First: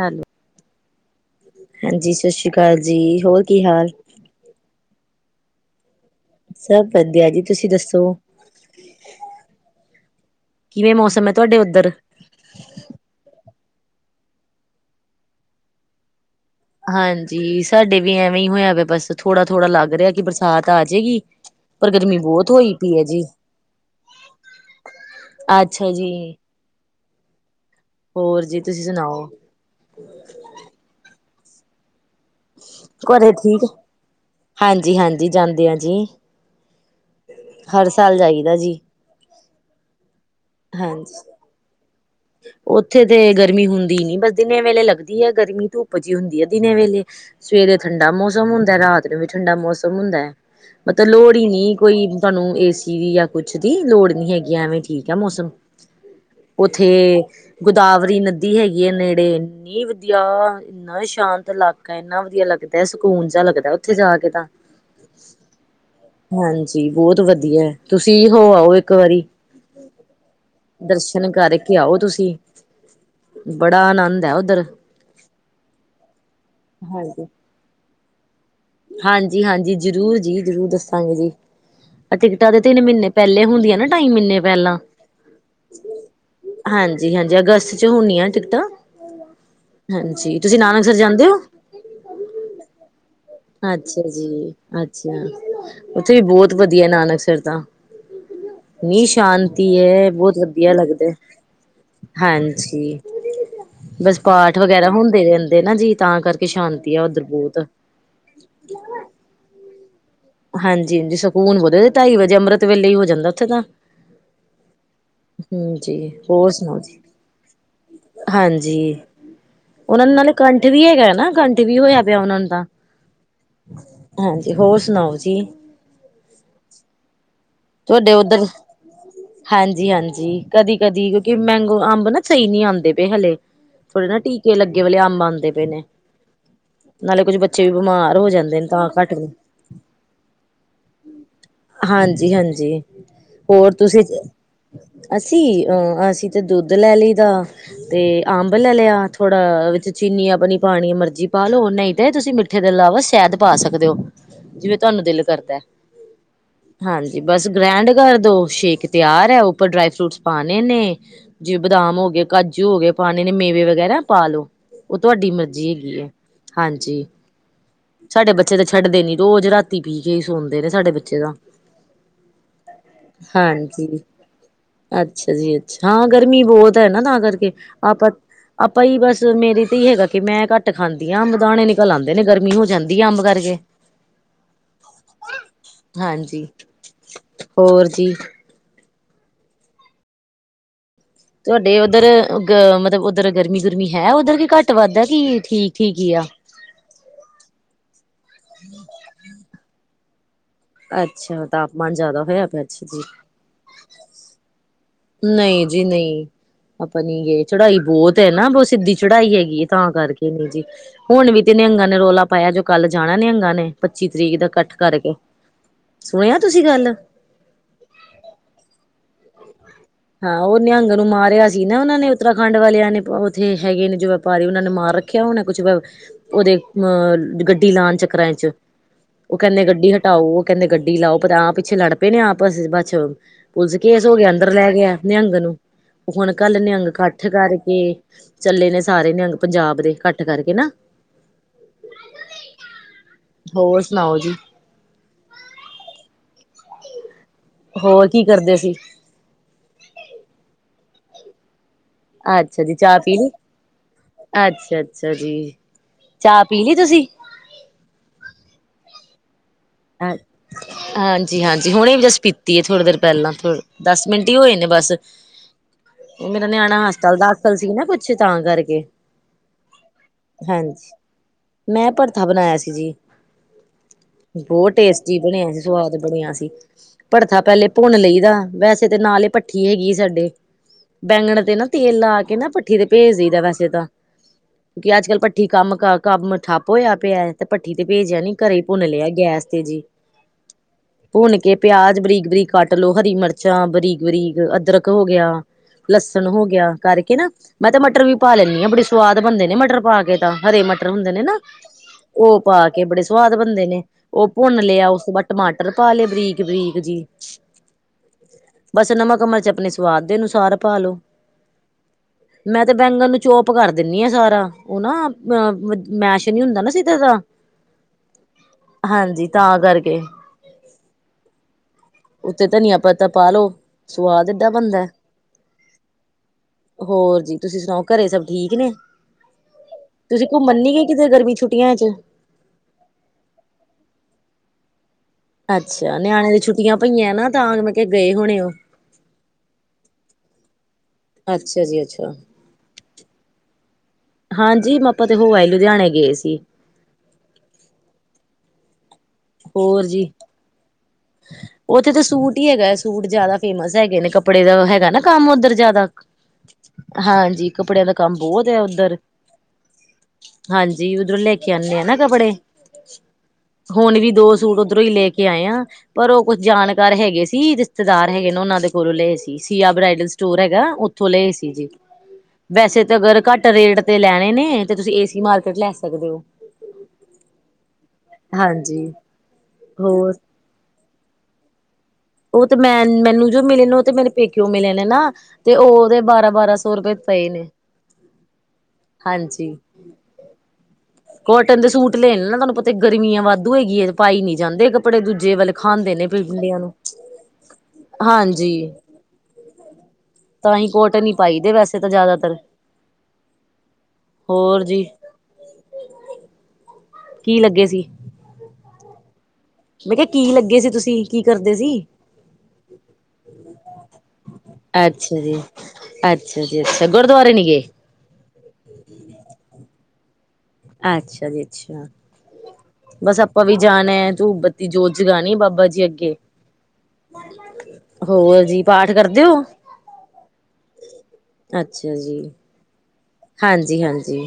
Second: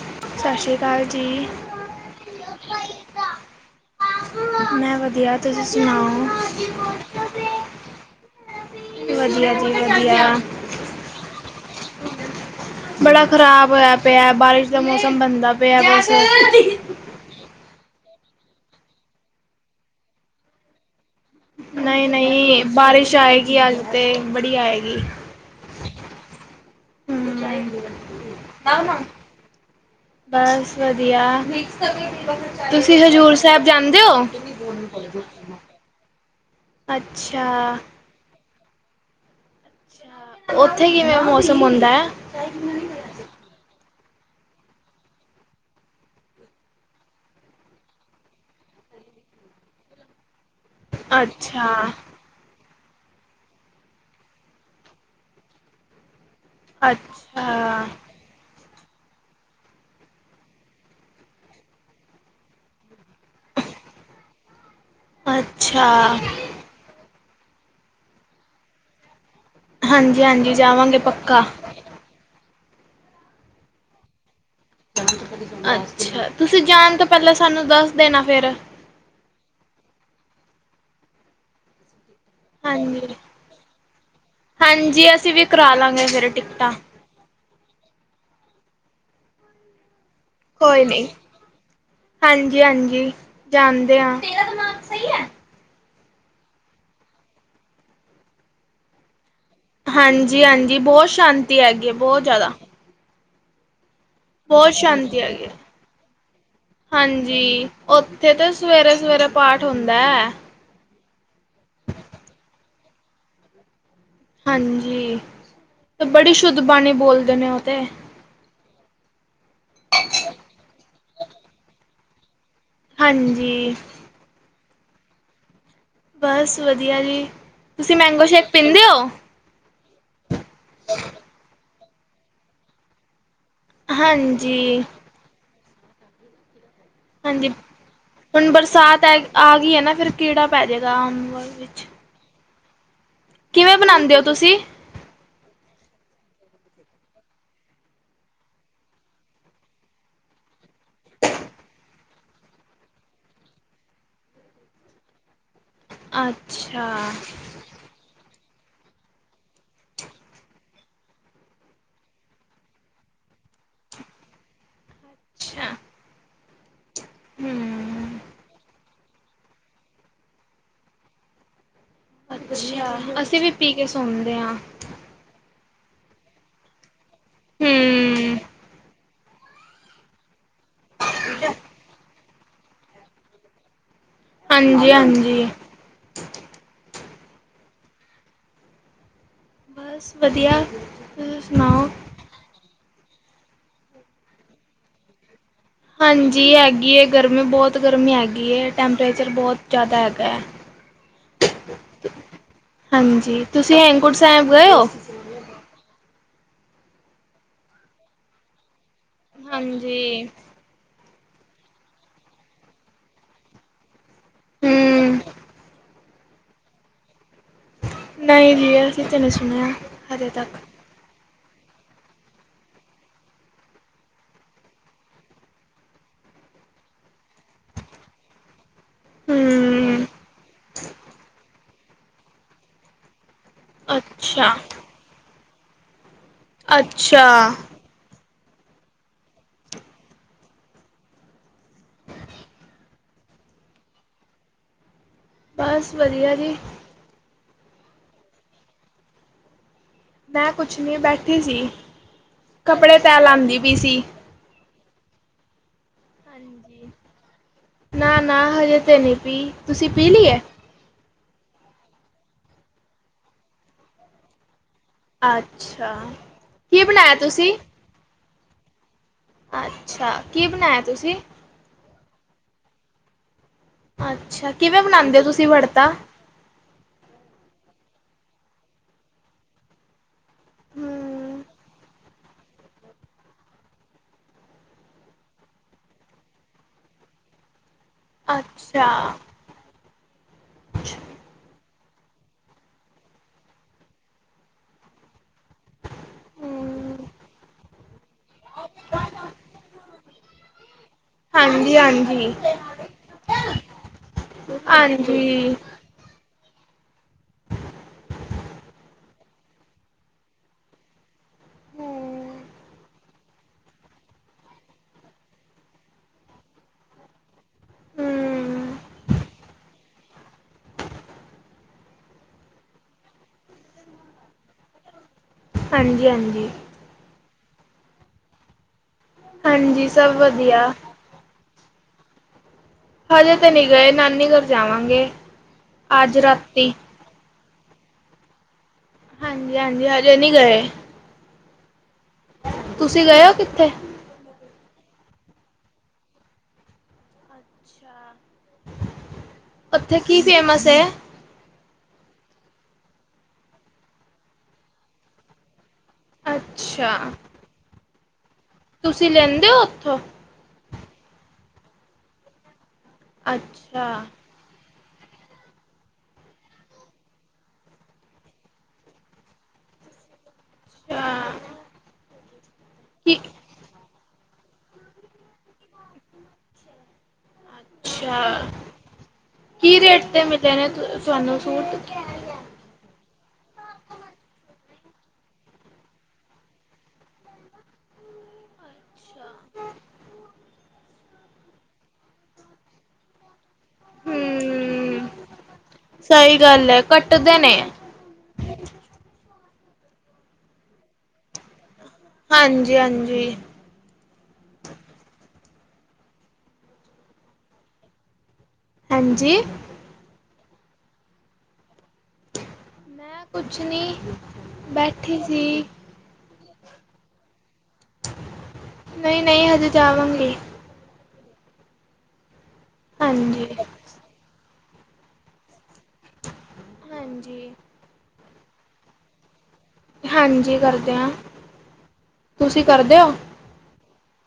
Hello ਸਤਿ ਸ਼੍ਰੀ ਅਕਾਲ ਜੀ ਹਾਂਜੀ। ਸਤਿ ਸ਼੍ਰੀ ਅਕਾਲ ਜੀ। ਹੋਰ ਕੀ ਹਾਲ। ਮੈਂ ਵਧੀਆ ਤੁਸੀਂ ਸੁਣਾਓ। ਸਭ ਵਧੀਆ ਜੀ ਤੁਸੀਂ ਦੱਸੋ। ਵਧੀਆ ਜੀ ਵਧੀਆ ਕਿਵੇਂ ਮੌਸਮ ਹੈ ਤੁਹਾਡੇ ਉੱਧਰ। ਬੜਾ ਖਰਾਬ ਹੋਇਆ ਪਿਆ ਬਾਰਿਸ਼ ਦਾ ਮੌਸਮ ਬਣਦਾ ਪਿਆ ਬਸ। ਹਾਂਜੀ ਸਾਡੇ ਵੀ ਐਵੇਂ ਹੀ ਹੋਇਆ ਪਿਆ ਬਸ ਥੋੜਾ ਥੋੜਾ ਲੱਗ ਰਿਹਾ ਕਿ ਬਰਸਾਤ ਆ ਜੇ ਗੀ। ਨਹੀਂ ਨਹੀਂ ਬਾਰਿਸ਼ ਆਏਗੀ ਅੱਜ ਤੇ ਬੜੀ ਆਏਗੀ। ਅੱਛਾ ਜੀ। ਹੂੰ। ਹੋਰ ਜੀ ਤੁਸੀਂ ਸੁਣਾਓ। ਬਸ ਵਧੀਆ। ਤੁਸੀਂ ਘਰੇ ਹਜ਼ੂਰ ਸਾਹਿਬ ਠੀਕ ਜਾਂਦੇ ਹੋ। ਹਾਂਜੀ ਹਾਂਜੀ ਜਾਂਦੇ ਆ ਜੀ ਅੱਛਾ। ਹਰ ਸਾਲ ਜਾਈਦੈ ਜੀ। ਉੱਥੇ ਕਿਵੇਂ ਹਾਂਜੀ ਮੌਸਮ ਹੁੰਦੈ। ਉੱਥੇ ਤੇ ਗਰਮੀ ਹੁੰਦੀ ਨੀ ਬਸ ਦਿਨੇ ਵੇਲੇ ਲੱਗਦੀ ਹੈ। ਗਰਮੀ ਧੁੱਪ ਜਿਹੀ ਹੁੰਦੀ ਹੈ। ਦਿਨੇ ਵੇਲੇ। ਸਵੇਰੇ ਠੰਡਾ ਮੌਸਮ ਹੁੰਦਾ ਹੈ। ਰਾਤ ਨੂੰ ਵੀ ਠੰਡਾ ਮੌਸਮ ਹੁੰਦਾ ਹੈ। ਮਤਲਬ ਲੋੜ ਨੀ ਅੱਛਾ ਕੋਈ। ਤੁਹਾਨੂੰ ਏ ਸੀ ਦੀ ਜਾਂ ਕੁਛ ਦੀ ਲੋੜ ਨਹੀਂ ਹੈਗੀ ਐਵੇਂ ਠੀਕ ਹੈ ਮੌਸਮ। ਉੱਥੇ ਅੱਛਾ ਗੋਦਾਵਰੀ ਨਦੀ ਹੈਗੀ ਆ ਨੇੜੇ ਇੰਨੀ ਵਧੀਆ। ਇੰਨਾ ਸ਼ਾਂਤ ਇਲਾਕਾ ਇੰਨਾ ਵਧੀਆ ਲੱਗਦਾ ਸਕੂਨ ਜਿਹਾ ਲੱਗਦਾ ਉੱਥੇ ਜਾ ਕੇ ਤਾਂ। ਅੱਛਾ। ਹਾਂਜੀ ਬਹੁਤ ਵਧੀਆ ਤੁਸੀਂ ਹੋ ਆਓ ਇੱਕ ਵਾਰੀ। ਹਾਂਜੀ, ਹਾਂਜੀ ਜਾਵਾਂਗੇ ਪੱਕਾ। ਦੇਖ ਕੇ ਆਓ ਤੁਸੀਂ ਬੜਾ ਆਨੰਦ ਹੈ ਉੱਧਰ। ਅੱਛਾ, ਤੁਸੀਂ ਜਾਣ ਤੋਂ ਪਹਿਲਾਂ ਸਾਨੂੰ ਦੱਸ ਦੇਣਾ ਫੇਰ। ਹਾਂਜੀ, ਹਾਂਜੀ, ਜ਼ਰੂਰ ਜੀ, ਜ਼ਰੂਰ ਦੱਸਾਂਗੇ ਜੀ। ਇਹ ਟਿਕਟਾਂ ਤੇ ਤਿੰਨ ਮਹੀਨੇ ਹਾਂਜੀ। ਪਹਿਲੇ ਹੁੰਦੀਆਂ ਨਾ ਢਾਈ ਮਹੀਨੇ ਪਹਿਲਾਂ ਹਾਂਜੀ ਅਸੀਂ ਵੀ ਕਰਾ ਲਾਂਗੇ ਫਿਰ ਟਿਕਟਾਂ ਹਾਂਜੀ। ਜੀ ਹਾਂਜੀ ਅਗਸਤ 'ਚ ਹੋਣੀਆਂ ਟਿਕਟਾਂ ਹਾਂਜੀ। ਤੁਸੀਂ ਕੋਈ ਨਾਨਕਸਰ ਨਹੀਂ, ਜਾਂਦੇ ਹੋ? ਹਾਂਜੀ, ਹਾਂਜੀ। ਅੱਛਾ ਜੀ, ਅੱਛਾ। ਉੱਥੇ ਵੀ ਬਹੁਤ ਵਧੀਆ ਨਾਨਕਸਰ ਤਾਂ ਇੰਨੀ ਸ਼ਾਂਤੀ। ਸ਼ਾਂਤੀ ਏ ਹੈ। ਬਹੁਤ ਵਧੀਆ ਹਾਂਜੀ-ਹਾਂਜੀ ਬਹੁਤ ਲੱਗਦਾ ਹੈ ਸ਼ਾਂਤੀ ਹੈਗੀ ਹੈ ਬਹੁਤ ਜ਼ਿਆਦਾ ਹਾਂਜੀ। ਬਸ ਪਾਠ ਬਹੁਤ ਵਗੈਰਾ ਸ਼ਾਂਤੀ ਹੁੰਦੇ ਹੈਗੀ ਹੈ। ਰਹਿੰਦੇ ਨਾ ਜੀ ਤਾਂ ਕਰਕੇ ਸ਼ਾਂਤੀ ਆ ਉੱਧਰ ਬਹੁਤ। ਹਾਂਜੀ ਉੱਥੇ ਤੇ ਸਵੇਰੇ ਸਵੇਰੇ ਪਾਠ ਹੁੰਦਾ ਹੈ। ਹਾਂਜੀ ਹਾਂਜੀ ਸਕੂਨ ਵੱਧ ਢਾਈ ਵਜੇ ਅੰਮ੍ਰਿਤ ਵੇਲੇ ਹੀ ਹੋ ਜਾਂਦਾ ਉੱਥੇ ਤਾਂ। ਹਾਂਜੀ ਹੂੰ ਤੇ ਜੀ ਬੜੀ ਹੋਰ ਸ਼ੁੱਧ ਸੁਣਾਓ ਬਾਣੀ ਜੀ ਬੋਲਦੇ ਨੇ ਉਹ ਤੇ। ਹਾਂਜੀ, ਉਹਨਾਂ ਦੇ ਨਾਲੇ ਕੰਠ ਵੀ ਹੈਗਾ ਨਾ। ਕੰਠ ਵੀ ਹੋਇਆ ਪਿਆ ਉਹਨਾਂ ਨੂੰ ਦਾ। ਹਾਂਜੀ। ਹਾਂਜੀ ਹੋਰ ਸੁਣਾਓ ਜੀ? ਬਸ ਵਧੀਆ ਜੀ। ਤੁਸੀਂ ਤੁਹਾਡੇ ਮੈਂਗੋ ਉੱਧਰ ਸ਼ੇਕ ਪੀਂਦੇ ਹੋ? ਹਾਂਜੀ ਹਾਂਜੀ ਕਦੀ ਕਦੀ ਕਿਉਂਕਿ ਮੈਂਗੋ ਅੰਬ ਨਾ। ਸਹੀ ਨਹੀਂ ਆਉਂਦੇ ਪਏ ਹਲੇ ਥੋੜੇ ਨਾ ਟੀਕੇ ਲੱਗੇ ਵਾਲੇ ਅੰਬ ਆਉਂਦੇ ਪਏ ਨੇ। ਠੀਕ ਹੈ। ਨਾਲੇ ਕੁੱਝ ਹਾਂਜੀ ਬੱਚੇ ਵੀ ਬਿਮਾਰ ਹੋ ਹੁਣ ਜਾਂਦੇ ਨੇ ਤਾਂ ਬਰਸਾਤ ਘੱਟ ਆ ਗਈ ਹੈ ਨਾ ਫੇਰ ਕੀੜਾ ਪੈ ਜਾਏਗਾ ਅੰਬ ਵਿੱਚ। ਹਾਂਜੀ, ਹਾਂਜੀ ਹੋਰ ਕਿਵੇਂ ਤੁਸੀਂ। ਬਣਾਉਂਦੇ ਹੋ ਤੁਸੀਂ? ਅਸੀਂ ਅ ਅਸੀਂ ਤੇ ਦੁੱਧ ਲੈ ਲਈ ਦਾ। ਤੇ ਅੰਬ ਲੈ ਲਿਆ ਥੋੜਾ ਵਿੱਚ ਚੀਨੀ ਆਪਣੀ ਪਾਉਣੀ ਮਰਜ਼ੀ ਪਾ ਲਓ ਨਹੀਂ ਤਾਂ ਤੁਸੀਂ। ਮਿੱਠੇ ਦੇ ਇਲਾਵਾ ਸ਼ਹਿਦ ਪਾ ਸਕਦੇ ਹੋ। ਜਿਵੇਂ ਤੁਹਾਨੂੰ ਦਿਲ ਕਰਦਾ ਹੈ। ਅੱਛਾ। ਬਸ ਗ੍ਰੈਂਡ ਕਰ ਦੋ ਸ਼ੇਕ ਤਿਆਰ ਹੈ। ਉੱਪਰ ਡਰਾਈ ਫਰੂਟਸ ਪਾਉਣੇ ਨੇ। ਜਿਵੇਂ ਬਦਾਮ ਹੋ ਗਏ, ਕਾਜੂ ਹੋ ਗਏ, ਪਾਉਣੇ ਨੇ ਮੇਵੇ ਵਗੈਰਾ ਪਾ ਲੋ। ਉਹ ਤੁਹਾਡੀ ਮਰਜ਼ੀ ਅੱਛਾ ਹੈਗੀ ਹੈਗੀ ਏ ਹਾਂਜੀ। ਹੂੰ। ਸਾਡੇ ਬੱਚੇ ਤਾਂ ਛੱਡਦੇ ਨੀ ਰੋਜ਼ ਰਾਤੀ ਪੀ ਕੇ ਸੌਦੇ ਨੇ ਸਾਡੇ ਬੱਚੇ ਤਾਂ। ਅਸੀਂ ਵੀ ਪੀ ਕੇ ਹਾਂਜੀ ਸੁਣਦੇ ਆ ਅੱਛਾ ਜੀ ਅੱਛਾ ਹਾਂ ਗਰਮੀ ਬਹੁਤ ਹੈ ਨਾ ਤਾਂ ਕਰਕੇ ਆਪਾਂ ਹੂੰ। ਆਪਾਂ ਹੀ ਬਸ ਮੇਰੀ ਤੇ ਹੀ ਹੈਗਾ ਕਿ ਮੈਂ ਘੱਟ ਖਾਂਦੀ ਆ ਦਾਣੇ ਨ [unintelligible] ਲਾਂਦੇ ਨੇ ਗਰਮੀ ਹੋ ਜਾਂਦੀ ਆ ਅੰਬ ਕਰਕੇ ਹਾਂਜੀ ਹਾਂਜੀ ਹਾਂਜੀ ਹੋਰ ਜੀ? ਬਸ ਵਧੀਆ। ਤੁਸੀਂ ਤੁਹਾਡੇ ਸੁਣਾਓ? ਉੱਧਰ ਅ ਮਤਲਬ ਉੱਧਰ ਗਰਮੀ ਗੁਰਮੀ ਹੈ ਉੱਧਰ ਕੀ ਘੱਟ ਵੱਧ ਹੈ ਕੀ ਠੀਕ। ਠੀਕ ਹੀ ਆ। ਹਾਂਜੀ ਹੈਗੀ ਹੈ ਗਰਮੀ ਬਹੁਤ ਗਰਮੀ ਹੈਗੀ ਹੈ ਟੈਂਪਰੇਚਰ ਬਹੁਤ ਜ਼ਿਆਦਾ ਹੈਗਾ ਹੈ। ਅੱਛਾ ਤਾਪਮਾਨ ਜਿਆਦਾ ਹੋਇਆ ਪਿਆ ਅੱਛਾ ਜੀ। ਹਾਂਜੀ, ਤੁਸੀਂ ਹੇਮਕੁੰਟ ਸਾਹਿਬ ਗਏ ਹੋ? ਨਹੀਂ ਜੀ, ਨਹੀਂ ਆਪਾਂ ਨੀ ਗਏ ਚੜਾਈ ਬਹੁਤ ਹੈ ਨਾ ਬਹੁਤ ਸਿੱਧੀ। ਚੜਾਈ ਹੈਗੀ ਤਾਂ ਹਾਂਜੀ, ਕਰਕੇ ਨੀ ਜੀ ਹੁਣ ਵੀ ਤੇ ਨਿਹੰਗਾਂ ਨੇ ਰੌਲਾ ਪਾਇਆ ਜੋ ਕੱਲ ਜਾਣਾ ਨਿਹੰਗਾਂ ਨੇ। ਪੱਚੀ ਤਰੀਕ ਦਾ ਇਕੱਠ ਕਰਕੇ ਹੂੰ। ਸੁਣਿਆ ਤੁਸੀਂ ਗੱਲ? ਨਹੀਂ ਜੀ ਅਸੀਂ ਤਾਂ ਨਹੀਂ ਸੁਣਿਆ ਹਜੇ ਹਾਂ ਤੱਕ। ਉਹ ਨਿਹੰਗ ਨੂੰ ਮਾਰਿਆ ਸੀ। ਸੀ ਨਾ ਉਹਨਾਂ ਨੇ ਉੱਤਰਾਖੰਡ ਵਾਲਿਆਂ ਨੇ ਉੱਥੇ ਹੈਗੇ ਨੇ ਜੋ ਵਪਾਰੀ ਉਹਨਾਂ ਨੇ ਮਾਰ ਰੱਖਿਆ ਉਹਨਾਂ ਕੁਛ ਉਹਦੇ ਗੱਡੀ ਲਣ ਚੱਕਰਾਂ ਚਚ [unintelligible] ਉਹ ਕਹਿੰਦੇ ਗੱਡੀ ਹਮ ਹਟਾਓ ਉਹ ਕਹਿੰਦੇ ਗੱਡੀ ਲਾਓ ਪਤਾ ਆਪ ਪਿੱਛੇ ਲੜ ਪਏ ਨੇ ਆਪਸ ਬਸ ਪੁਲਸ ਕੇਸ ਹੋ ਗਿਆ ਅੱਛਾ ਅੰਦਰ ਲੈ ਗਿਆ ਨਿਹੰਗ ਨੂੰ ਹੁਣ ਕੱਲ ਨਿਹੰਗ ਅੱਛਾ ਇਕੱਠ ਕਰਕੇ ਚੱਲੇ ਨੇ ਸਾਰੇ ਨਿਹੰਗ ਪੰਜਾਬ ਦੇ ਇਕੱਠ ਕਰਕੇ ਨਾ [inaudible] [inaudible] ਹੋਰ ਸੁਣਾਓ ਜੀ ਬਸ ਵਧੀਆ ਜੀ ਹੋਰ ਕੀ ਕਰਦੇ ਸੀ ਮੈਂ ਕੁਛ ਨੀ ਬੈਠੀ ਸੀ ਅੱਛਾ ਜੀ ਕੱਪੜੇ ਚਾਹ ਪੀ ਤੈਅ ਲਈ ਲਾਂਦੀ ਪਈ ਸੀ ਅੱਛਾ ਅੱਛਾ ਜੀ ਚਾਹ ਪੀ ਲਈ ਤੁਸੀਂ ਨਾ ਨਾ ਹਜੇ ਤੇ ਨੀ ਪੀ ਤੁਸੀਂ ਪੀ ਲਈ ਹੈ [unintelligible] [inaudible] ਹਾਂਜੀ ਹਾਂਜੀ ਹੁਣੇ ਈ ਜਸਟ ਪੀਤੀ ਏ ਥੋੜ੍ਹੀ ਦੇਰ ਪਹਿਲਾਂ ਦਸ ਮਿੰਟ ਹੀ ਹੋਏ ਨੇ ਬਸ ਅੱਛਾ ਮੇਰਾ ਕੀ ਨਿਆਣਾ ਬਣਾਇਆ ਹਸਪਤਾਲ ਤੁਸੀਂ ਦਾਖਲ ਸੀ ਨਾ ਕੁਛ ਤਾਂ ਕਰਕੇ ਅੱਛਾ ਕੀ ਬਨਾਇਆ ਹਾਂਜੀ ਤੁਸੀਂ ਮੈਂ ਭਰਥਾ ਬਨਾਇਆ ਸੀ ਜੀ ਅੱਛਾ ਬਹੁਤ ਕਿਵੇਂ ਟੇਸਟੀ ਬਣਾਉਂਦੇ ਹੋ ਤੁਸੀਂ ਬਣਿਆ ਸੀ ਵੜਤਾ ਸਵਾਦ ਬਣਿਆ ਸੀ ਭੜਥਾ ਪਹਿਲੇ ਭੁੰਨ ਲਈ ਦਾ ਵੈਸੇ ਤੇ ਨਾਲ ਈ ਭੱਠੀ ਹੈਗੀ ਸਾਡੇ ਬੈਂਗਣ ਹਮ ਤੇ ਨਾ ਤੇਲ ਲਾ ਕੇ ਨਾ ਪੱ ਭੱਠੀ ਤੇ ਭੇਜਦੀ ਦਾ ਵੈਸੇ ਤਾਂ ਕਿ ਅੱਜ ਕੱਲ ਭੱਠੀ ਕੰਮ ਕੰਮ ਠੱਪ ਹੋਇਆ ਪਿਆ ਤੇ ਭੱਠੀ ਤੇ ਭੇਜਿਆ ਨੀ ਘਰੇ ਭੁੰਨ ਅੱਛਾ ਲਿਆ ਗੈਸ ਤੇ ਜੀ ਭੁੰਨ ਕੇ ਪਿਆਜ ਬਰੀਕ ਬਰੀਕ ਕੱਟ ਲੋ ਹਰੀ ਮਿਰਚਾਂ ਬਰੀਕ ਬਰੀਕ ਅਦਰਕ ਹੋ ਗਿਆ ਲਸਣ ਹੋ ਗਿਆ ਹਮ ਕਰਕੇ ਨਾ ਮੈਂ ਤੇ ਮਟਰ ਵੀ ਪਾ ਲੈਂਨੀ ਆ ਬੜੀ ਸਵਾਦ ਬਣਦੇ ਨੇ ਮਟਰ ਪਾ ਕੇ ਤਾਂ ਹਰੇ ਮਟਰ ਹੁੰਦੇ ਨੇ ਨਾ ਹਾਂਜੀ ਹਾਂਜੀ ਉਹ ਪਾ ਕੇ ਬੜੇ ਸਵਾਦ ਬਨਦੇ ਨੇ ਉਹ ਭੁੰਨ ਲਿਆ ਉਸ ਤੋਂ ਬਾਅਦ ਹਾਂਜੀ ਟਮਾਟਰ ਪਾ ਲਏ ਬਰੀਕ ਬਰੀਕ ਜੀ ਬਸ ਨਮਕ ਮਰਚ ਅਪਨੇ ਸਵਾਦ ਦੇ ਅਨੁਸਾਰ ਪਾ ਲੋ ਹਮ [inaudible] ਮੈਂ ਤੇ ਬੈਂਗਣ ਨੂੰ ਚੋਪ ਕਰ ਦਿੰਨੀ ਆ ਸਾਰਾ ਉਹ ਨਾ ਅਹ ਮੈਸ਼ ਨੀ ਹੁੰਦਾ ਨਾ ਸਿਧ ਦਾ ਹੂੰ, ਹਾਂਜੀ ਤਾਂ ਕਰਕੇ ਉੱਤੇ ਧਨੀਆ ਪਤਾ ਪਾ ਲਉ ਸਵਾਦ ਏਡਾ ਬਣਦਾ ਹਾਂਜੀ ਹਾਂਜੀ ਹੋਰ ਜੀ ਤੁਸੀਂ ਸੁਣਾਓ ਘਰੇ ਸਭ ਠੀਕ ਨੇ ਹਾਂਜੀ ਸਭ ਤੁਸੀ ਘੁੰਮਨ ਵਧੀਆ ਨਹੀਂ ਗਏ ਇੱਥੇ ਗਰਮੀ ਛੁੱਟੀਆਂ ਚ ਹਜੇ ਤੇ ਨਹੀਂ ਗਏ ਨਾਨੀ ਘਰ ਜਾਵਾਂਗੇ ਅੱਛਾ ਅੱਜ ਨਿਆਣੇ ਦੀਆਂ ਰਾਤੀ ਛੁੱਟੀਆਂ ਪਈਆਂ ਨਾ ਤਾਂ ਮੈਂ ਕਿਆ ਗਏ ਹੋਣੇ ਓ ਹਾਂਜੀ-ਹਾਂਜੀ, ਹਜੇ ਨੀ ਗਏ। ਅੱਛਾ ਜੀ ਅੱਛਾ। ਤੁਸੀਂ ਗਏ ਹੋ ਕਿੱਥੇ ਹਾਂਜੀ ਆਪਾਂ ਤੇ ਹੋ ਆਏ ਲੁਧਿਆਣੇ ਗਏ ਸੀ ਅੱਛਾ [unintelligible] ਹੋਰ ਉੱਥੇ ਜੀ ਕੀ ਫੇਮਸ ਏ ਉੱਥੇ ਤਾਂ ਸੂਟ ਹੀ ਹੈਗਾ ਹੈ ਸੂਟ ਜਿਆਦਾ ਫੇਮਸ ਹੈਗੇ ਨੇ ਕੱਪੜੇ ਦਾ ਹੈਗਾ ਨਾ ਕੰਮ ਉੱਧਰ ਜੇਦਾ ਅੱਛਾ ਕੱਪੜੇ ਦਾ ਕੰਮ ਬਹੁਤ ਹੈ ਉੱਧਰ ਤੁਸੀਂ ਲੈਂਦੇ ਹੋ ਉੱਥੋਂ ਹਾਂਜੀ ਉੱਧਰੋਂ ਲੈ ਕੇ ਆਨੇ ਆ ਨਾ ਕੱਪੜੇ ਅੱਛਾ ਹੁਣ ਵੀ ਦੋ ਸੂਟ ਉੱਧਰੋਂ ਹੀ ਲੈ ਕੇ ਆਏ ਆਂ। ਪਰ ਉਹ ਕੁਝ ਜਾਣਕਾਰ ਹੈਗੇ ਸੀ, ਰਿਸ਼ਤੇਦਾਰ ਹੈਗੇ ਨੇ ਉਹਨਾਂ ਦੇ ਕੋਲੋਂ ਲਏ ਸੀ, ਸੀਆ ਬਰਾਇਡੇਲ ਸਟੋਰ ਹੈਗਾ ਉੱਥੋਂ ਅੱਛਾ ਲਏ ਸੀ ਜੀ, ਵੈਸੇ ਤੇ ਕੀ ਘੱਟ ਰੇਟ ਤੇ ਲੈਣੇ ਨੇ ਤੇ ਤੁਸੀਂ ਏਸੀ ਮਾਰਕਟ ਲੈ ਸਕਦੇ ਓ। ਅੱਛਾ, ਹਾਂਜੀ ਕੀ ਰੇਟ ਹੋਰ ਤੇ ਮਿਲੇ ਨੇ ਤੁਹਾਨੂੰ ਸੂਟ? ਓ ਤੇ ਮੈਂ ਮੈਨੂੰ ਜੋ ਮਿਲੇ ਨੇ, ਉਹ ਤੇ ਮੇਰੇ ਪੇਕਯੋੰ ਮਿਲੇ ਨੇ ਨਾ। ਤੇ ਓ ਦੇ ਬਾਰਾਂ-ਬਾਰਾਂ ਸੌ ਰੁਪਏ ਪਏ ਨੇ। [inaudible] ਹਾਂਜੀ। ਕੋਟਨ ਦੇ ਸੂਟ ਲੈਏਨ ਨਾ ਤੁਹਾਨੂੰ ਪਤਾ ਗਰਮੀਆਂ ਵਾਧੂ ਹੈਗੀ ਏ। ਪਾਈ ਨੀ ਜਾਂਦੇ ਕੱਪੜੇ ਹੂੰ ਦੂਜੇ ਵਾਲੇ ਖਾਂਦੇ ਨੇ ਸਹੀ ਪਿੰਡੀਆਂ ਗੱਲ ਨੂੰ। ਹੈ ਕੱਟਦੇ ਨੇ ਹਾਂਜੀ, ਤਾਂ ਹੀ ਕੋਟਨ ਹੀ ਪਾਈ ਦੇ ਵੈਸੇ ਤਾਂ ਜਾਦਾ। ਹਾਂਜੀ-ਹਾਂਜੀ। ਹੋਰ ਜੀ। ਕੀ ਲੱਗੇ ਸੀ? ਹਾਂਜੀ। ਮੈਂ ਕਿਹਾ ਕੀ ਲੱਗੇ ਸੀ ਤੁਸੀਂ, ਕੀ ਕਰਦੇ ਸੀ? ਮੈਂ ਕੁਛ ਨੀ ਅੱਛਾ ਬੈਠੀ ਜੀ ਸੀ। ਅੱਛਾ ਜੀ ਅੱਛਾ, ਗੁਰਦੁਆਰੇ ਨੀ ਗਏ। ਨਈ-ਨਈ ਹਜੇ ਜਾਵਾਂਗੀ। ਅੱਛਾ ਜੀ ਅੱਛਾ, ਬਸ ਆਪਾਂ ਹਾਂਜੀ ਵੀ ਜਾਨਾ ਹੈ ਤੂੰ ਦੀ ਜੋਤ ਜਗਾਨੀ ਬਾਬਾ ਜੀ ‌ਅੱਗੇ। ਹਾਂਜੀ ਰੋਜ਼ ਜੀ, ਪਾਠ ਕਰਦੇ ਓ? ਹਾਂਜੀ ਕਰਦੇ ਆਂ, ਅੱਛਾ ਜੀ ਤੁਸੀਂ ਕਰਦੇ ਓ? ਹਾਂਜੀ ਹਾਂਜੀ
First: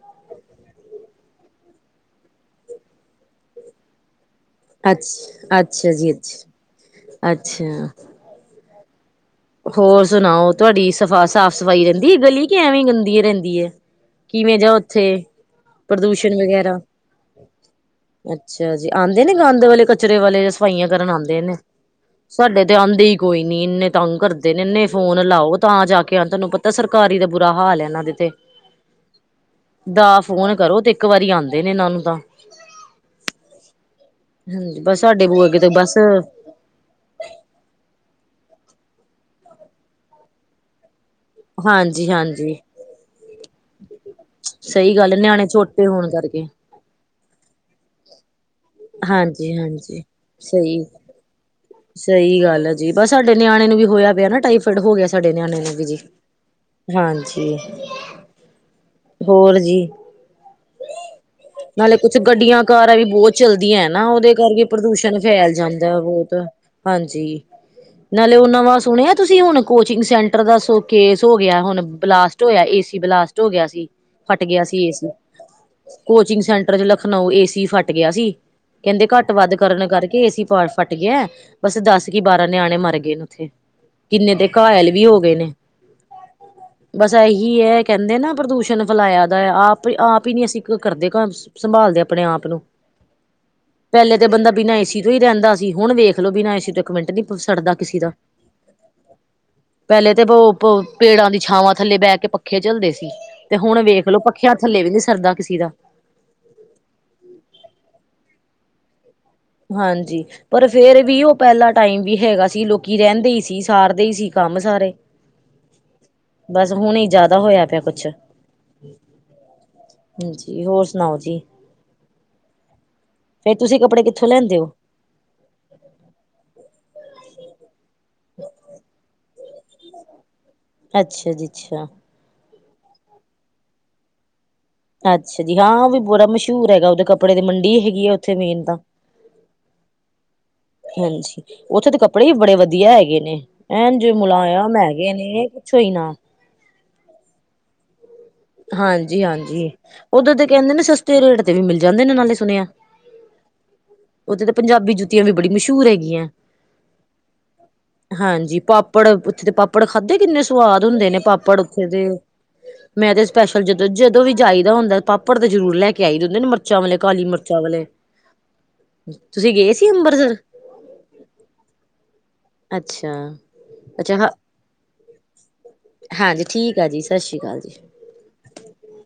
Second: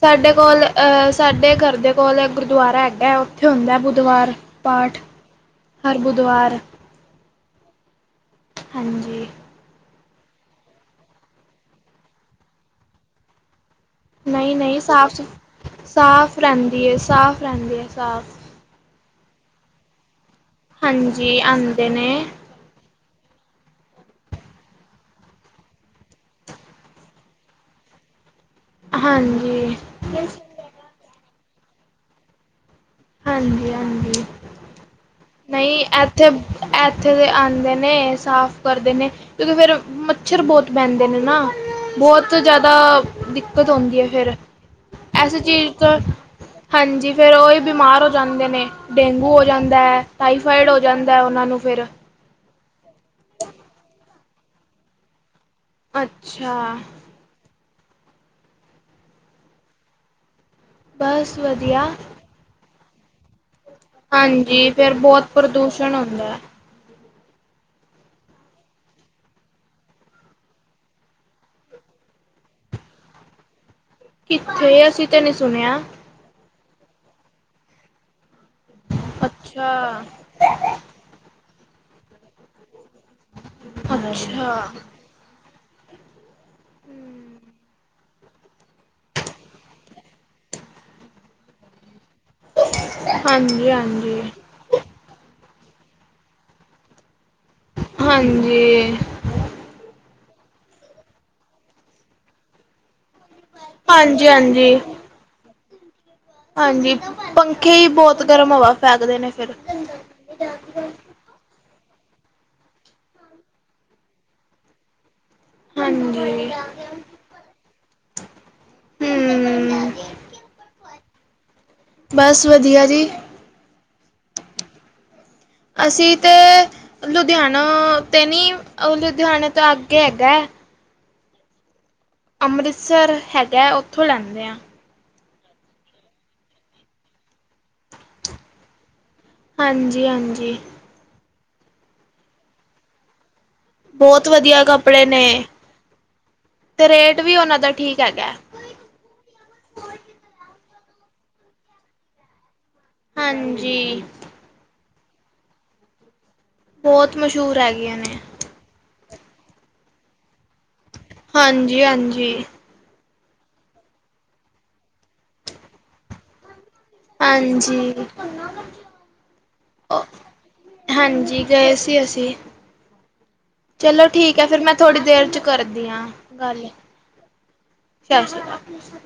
ਸਾਡੇ ਕੋਲ ਅਹ ਸਾਡੇ ਘਰ ਦੇ ਕੋਲ ਆ ਇੱਕ ਗੁਰਦੁਆਰਾ ਹੈਗਾ ਉੱਥੇ ਹੁੰਦਾ ਬੁੱਧਵਾਰ। ਪਾਠ ਅੱਛ ਅੱਛਾ ਹਰ ਜੀ ਬੁੱਧਵਾਰ ਅੱਛਾ, ਅੱਛਾ। ਹਾਂਜੀ। ਹੋਰ ਸੁਣਾਓ ਤੁਹਾਡੀ ਸਫਾ ਸਾਫ ਸਫਾਈ ਰਹਿੰਦੀ ਗਲੀ ਕੇ ਐਵੇਂ ਗੰਦੀ ਰਹਿੰਦੀ ਏ? ਨਹੀਂ-ਨਹੀਂ, ਸਾਫ ਸੁਥਰੀ ਪ੍ਰਦੂਸ਼ਣ ਸਾਫ ਵਗੈਰਾ ਰਹਿੰਦੀ ਏ, ਸਾਫ ਰਹਿੰਦੀ ਏ ਸਾਫ਼। ਅੱਛਾ ਜੀ ਆਂਦੇ ਨੇ, ਗੰਦ੍ਹ ਵਾਲੇ, ਕਚਰੇ ਵਾਲੇ ਸਫਾਈਆਂ ਕਰਨ ਹਾਂਜੀ ਆਂਦੇ ਨੇ, ਆਉਂਦੇ ਸਾਡੇ ਤੇ ਆਂਦੇ ਕੋਈ ਨੀ ਇੰਨੇ ਤੰਗ ਕਰਦੇ ਨੇ, ਇਨੇ ਫੋਨ ਲਾਓ ਤਾਂ ਜਾ ਕੇ ਅੰਦਰ ਨੂੰ ਪਤਾ ਸਰਕਾਰੀ ਦਾ ਬੁਰਾ ਹਾਲ ਐ ਇਹਨਾਂ ਦੇ ਤੇ। ਹਾਂਜੀ ਦਾ ਫੋਨ ਕਰੋ ਤੇ ਇੱਕ ਵਾਰੀ ਆਂਦੇ ਨੇ ਇਹਨਾਂ ਨੂੰ ਤਾਂ। ਹਾਂਜੀ ਹਾਂਜੀ ਹੂੰ, ਬਸ ਸਾਡੇ [unintelligible] ਤੇ ਬਸ ਐਥੇ ਤੇ ਆਂਦੇ ਨੇ, ਸਾਫ ਕਰਦੇ ਨੇ ਕਿਉਂਕਿ ਫਿਰ ਮੱਛਰ ਬਹੁਤ ਬਹਿੰਦੇ ‌ਨੇ ਨਾ, ਹਾਂਜੀ ਬੋਤ ਹਾਂਜੀ ਜਾਦਾ ਦਿੱਕਤ ਤ ਹੋਂਦੀ ਐ ਫੇਰ ਸਹੀ ਗੱਲ ਐਸੀ ਨਿਆਣੇ ਚੀਜ਼ ਛੋਟੇ ਤੋਂ ਹੋਣ ਕਰਕੇ ਹਾਂਜੀ, ਫੇਰ ਉਹੀ ਬਿਮਾਰ ਹੋ ਜਾਂਦੇ ਨੇ, ਡੇਂਗੂ ਹੋ ਹਾਂਜੀ ਜਾਂਦਾ ਐ, ਹਾਂਜੀ ਟਾਈਫਾਇਡ ਹੋ ਸਹੀ ਜਾਂ ਦਾ ਉਹਨਾਂ ਨੂੰ ਫਿਰ। ਸਹੀ ਗੱਲ ਹੈ ਜੀ ਬਸ ਸਾਡੇ ਨਿਆਣੇ ਨੂੰ ਵੀ ਹੋਇਆ ਪਿਆ ਨਾ ਟਾਈਫਾਈਡ ਹੋ ਗਿਆ ਸਾਡੇ ਨਿਆਣੇ ਨੂੰ ਵੀ ਅੱਛਾ ਹਾਂਜੀ ਹੋਰ ਜੀ ਬਸ ਵਧੀਆ ਨਾਲੇ ਕੁਛ ਗੱਡੀਆਂ ਕਾਰਾਂ ਵੀ ਬੋਤ ਚਲਦੀਆਂ ਐ ਨਾ ਉਹਦੇ ਕਰਕੇ ਹਾਂਜੀ ਫਿਰ ਪ੍ਰਦੂਸ਼ਣ ਬਹੁਤ ਫੈਲ ਪ੍ਰਦੂਸ਼ਣ ਜਾਂਦਾ ਹੁੰਦਾ ਬੋਤ। ਹੈ। ਹਾਂਜੀ। ਨਾਲੇ ਉਹ ਨਵਾਂ ਸੁਣਿਆ ਤੁਸੀਂ ਹੁਣ ਕੋਚਿੰਗ ਸੈਂਟਰ ਦਾ ਸ ਕੇਸ ਹੋ ਗਿਆ ਹੁਨ ਬਲਾਸਟ ਹੋਇਆ ਏ ਸੀ ਬਲਾਸਟ ਹੋ ਗਿਆ ਸੀ, ਫਟ ਗਿਆ ਕਿੱਥੇ ਸੀ ਏ ਅਸੀਂ ਸੀ। ਤਾਂ ਨਹੀਂ ਸੁਣਿਆ ਕੋਚਿੰਗ ਸੈਂਟਰ ਲਖਨਊ ਏਸੀ ਫਟ ਗਿਆ ਸੀ, ਕਹਿੰਦੇ ਘੱਟ ਵੱਧ ਅੱਛਾ ਕਰਨ ਕਰਕੇ ਏਸੀ ਪਾਸਟ ਫਟ ਗਿਆ ਬਸ ਦੱਸ ਕੀ ਬਾਰਾਂ ਨਿਆਣੇ ਮਰ ਗਏ ਨੇ ਓਥੇ, ਕਿੰਨੇ ਦੇ ਅੱਛਾ ਘਾਇਲ ਵੀ ਹੋ ਗਏ ਨੇ। ਬਸ ਏਹੀ ਹੈ ਕਹਿੰਦੇ ਨਾ ਪ੍ਰਦੂਸ਼ਣ ਬੁਲਾਇਆ ਦਾ, ਆਪ, ਆਪ ਹੀ ਨਹੀਂ ਅਸੀਂ ਕਰਦੇ ਸੰਭਾਲਦੇ ਆਪਣੇ ਆਪ ਨੂੰ। ਹਾਂਜੀ-ਹਾਂਜੀ। ਬਿਨਾ ਏਸੀ ਤੋਂ ਹੀ ਰਹਿੰਦਾ ਸੀ, ਹੁਣ ਵੇਖ ਲੋ ਬਿਨਾ ਏ ਤੋਂ ਇੱਕ ਮਿੰਟ ਨੀ ਸਰਦਾ ਕਿਸੇ ਦਾ। ਹਾਂਜੀ ਪਹਿਲੇ ਤੇ ਪੇੜਾਂ ਦੀ ਛਾਵਾਂ ਥੱਲੇ ਬਹਿ ਕੇ ਪੱਖੇ ਝਲਦੇ ਸੀ। ਤੇ ਹੁਣ ਵੇਖ ਲੋ ਹਾਂਜੀ ਪੱਖਿਆ ਹਾਂਜੀ ਥੱਲੇ ਵੀ ਨੀ ਸਰਦਾ ਕਿਸੇ ਦਾ। ਹਾਂਜੀ ਪੰਖੇ ਹੀ ਬਹੁਤ ਗਰਮ ਹਵਾ ਫੈਕਦੇ ਨੇ। ਫਿਰ ਹਾਂਜੀ ਪਰ ਫੇਰ ਵੀ ਉਹ ਪਹਿਲਾ ਟਾਈਮ ਵੀ ਹੈਗਾ ਸੀ ਲੋਕੀ ਰਹਿੰਦੇ ਹੀ ਸੀ ਸਾਰਦੇ ਹੀ ਸੀ ਕੰਮ ਸਾਰੇ ਹਾਂਜੀ ਬਸ ਹੁਣ ਹੀ ਜਿਆਦਾ ਹੋਇਆ ਪਿਆ ਕੁੱਛ। ਹਮ ਹਾਂਜੀ ਹੋਰ ਸੁਣਾਓ ਜੀ। ਬਸ ਵਧੀਆ ਜੀ। ਫੇਰ ਤੁਸੀਂ ਕੱਪੜੇ ਕਿੱਥੋਂ ਲੈਂਦੇ ਹੋ ਅਸੀਂ ਤਾਂ ਲੁਧਿਆਣਾ ਤੇ ਨਹੀਂ ਲੁਧਿਆਣੇ ਤੋਂ ਅੱਗੇ ਹੈਗਾ। ਅੱਛਾ ਜੀ ਅੱਛਾ, ਅੰਮ੍ਰਿਤਸਰ ਹੈਗਾ ਉੱਥੋਂ ਲੈਂਦੇ ਹਾਂ। ਅੱਛਾ ਜੀ ਹਾਂ ਉਹ ਵੀ ਬੜਾ ਮਸ਼ਹੂਰ ਹੈਗਾ ਉਹਦੇ ਕੱਪੜੇ ਦੀ ਮੰਡੀ ਹੈਗੀ ਆ ਉੱਥੇ ਮੇਨ ਤਾਂ। ਹਾਂਜੀ ਹਾਂਜੀ, ਹਾਂਜੀ ਉੱਥੇ ਦੇ ਕੱਪੜੇ ਵੀ ਬੜੇ ਵਧੀਆ ਹੈਗੇ ਨੇ। ਐ ਜੇ ਬਹੁਤ ਮੁਲਾ ਵਧੀਆ ਆਆ ਮੈਂ ਕੱਪੜੇ ਗ ਨੇ ਕੁੱਛੋ ਹੀ ਨਾ, ਤੇ ਰੇਟ ਵੀ ਉਹਨਾ ਦਾ ਠੀਕ ਹੈਗਾ ਹੈ। ਹਾਂਜੀ ਹਾਂਜੀ, ਉਧਰ ਦੇ ਕਹਿੰਦੇ ਨੇ ਸਸਤੇ ਰੇਟ ਤੇ ਵੀ ਮਿਲ ਜਾਂਦੇ ਨੇ ਨਾਲੇ ਸੁਣਿਆ। ਹਾਂਜੀ, ਉੱਥੇ ਤਾਂ ਪੰਜਾਬੀ ਜੁੱਤੀਆਂ ਵੀ ਬੜੀ ਮਸ਼ਹੂਰ ਹੈਗੀਆਂ ਬਹੁਤ ਮਸ਼ਹੂਰ ਹੈਗੀਆਂ ਨੇ ਹਾਂਜੀ ਪਾਪ ਪਾਪੜ ਉੱਥੇ ਦੇ ਪਾਪੜ ਖਾਧੇ ਕਿੰਨੇ ਸਵਾਦ ਹੁੰਦੇ ਨੇ ਪਾਪੜ ਹਾਂਜੀ ਉੱਥੇ ਦੇ ਹਾਂਜੀ ਮੈਂ ਤੇ ਸਪੈਸ਼ਲ ਜਦੋਂ ਜਦੋਂ ਵੀ ਜਾਈਦਾ ਹੁੰਦਾ ਪਾਪੜ ਤੇ ਜ਼ਰੂਰ ਲੈ ਕੇ ਆਈਦੇ ਹੁੰਦੇ ਮਿਰਚਾਂ ਵਾਲੇ ਕਾਲੀ ਮਿਰਚਾਂ ਹਾਂਜੀ, ਵਾਲੇ ਤੁਸੀਂ ਗਏ ਸੀ ਅੰਮਰਿਤਸਰ। ਹਾਂਜੀ ਗਏ ਸੀ ਅਸੀਂ ਅੱਛਾ, ਚਲੋ ਅੱਛਾ ਹਾਂ ਠੀਕ ਹੈ ਫੇਿਰ ਮੈਂ ਥੋੜ੍ਹੀ ਦੇਰ ਚ ਕਰਦੀ ਹਾਂ ਹਾਂਜੀ ਗੱਲ। ਠੀਕ ਆ ਜੀ, ਸਤਿ ਸ਼੍ਰੀ ਅਕਾਲ ਜੀ। ਸ਼੍ਰੀ ਅਕਾਲ।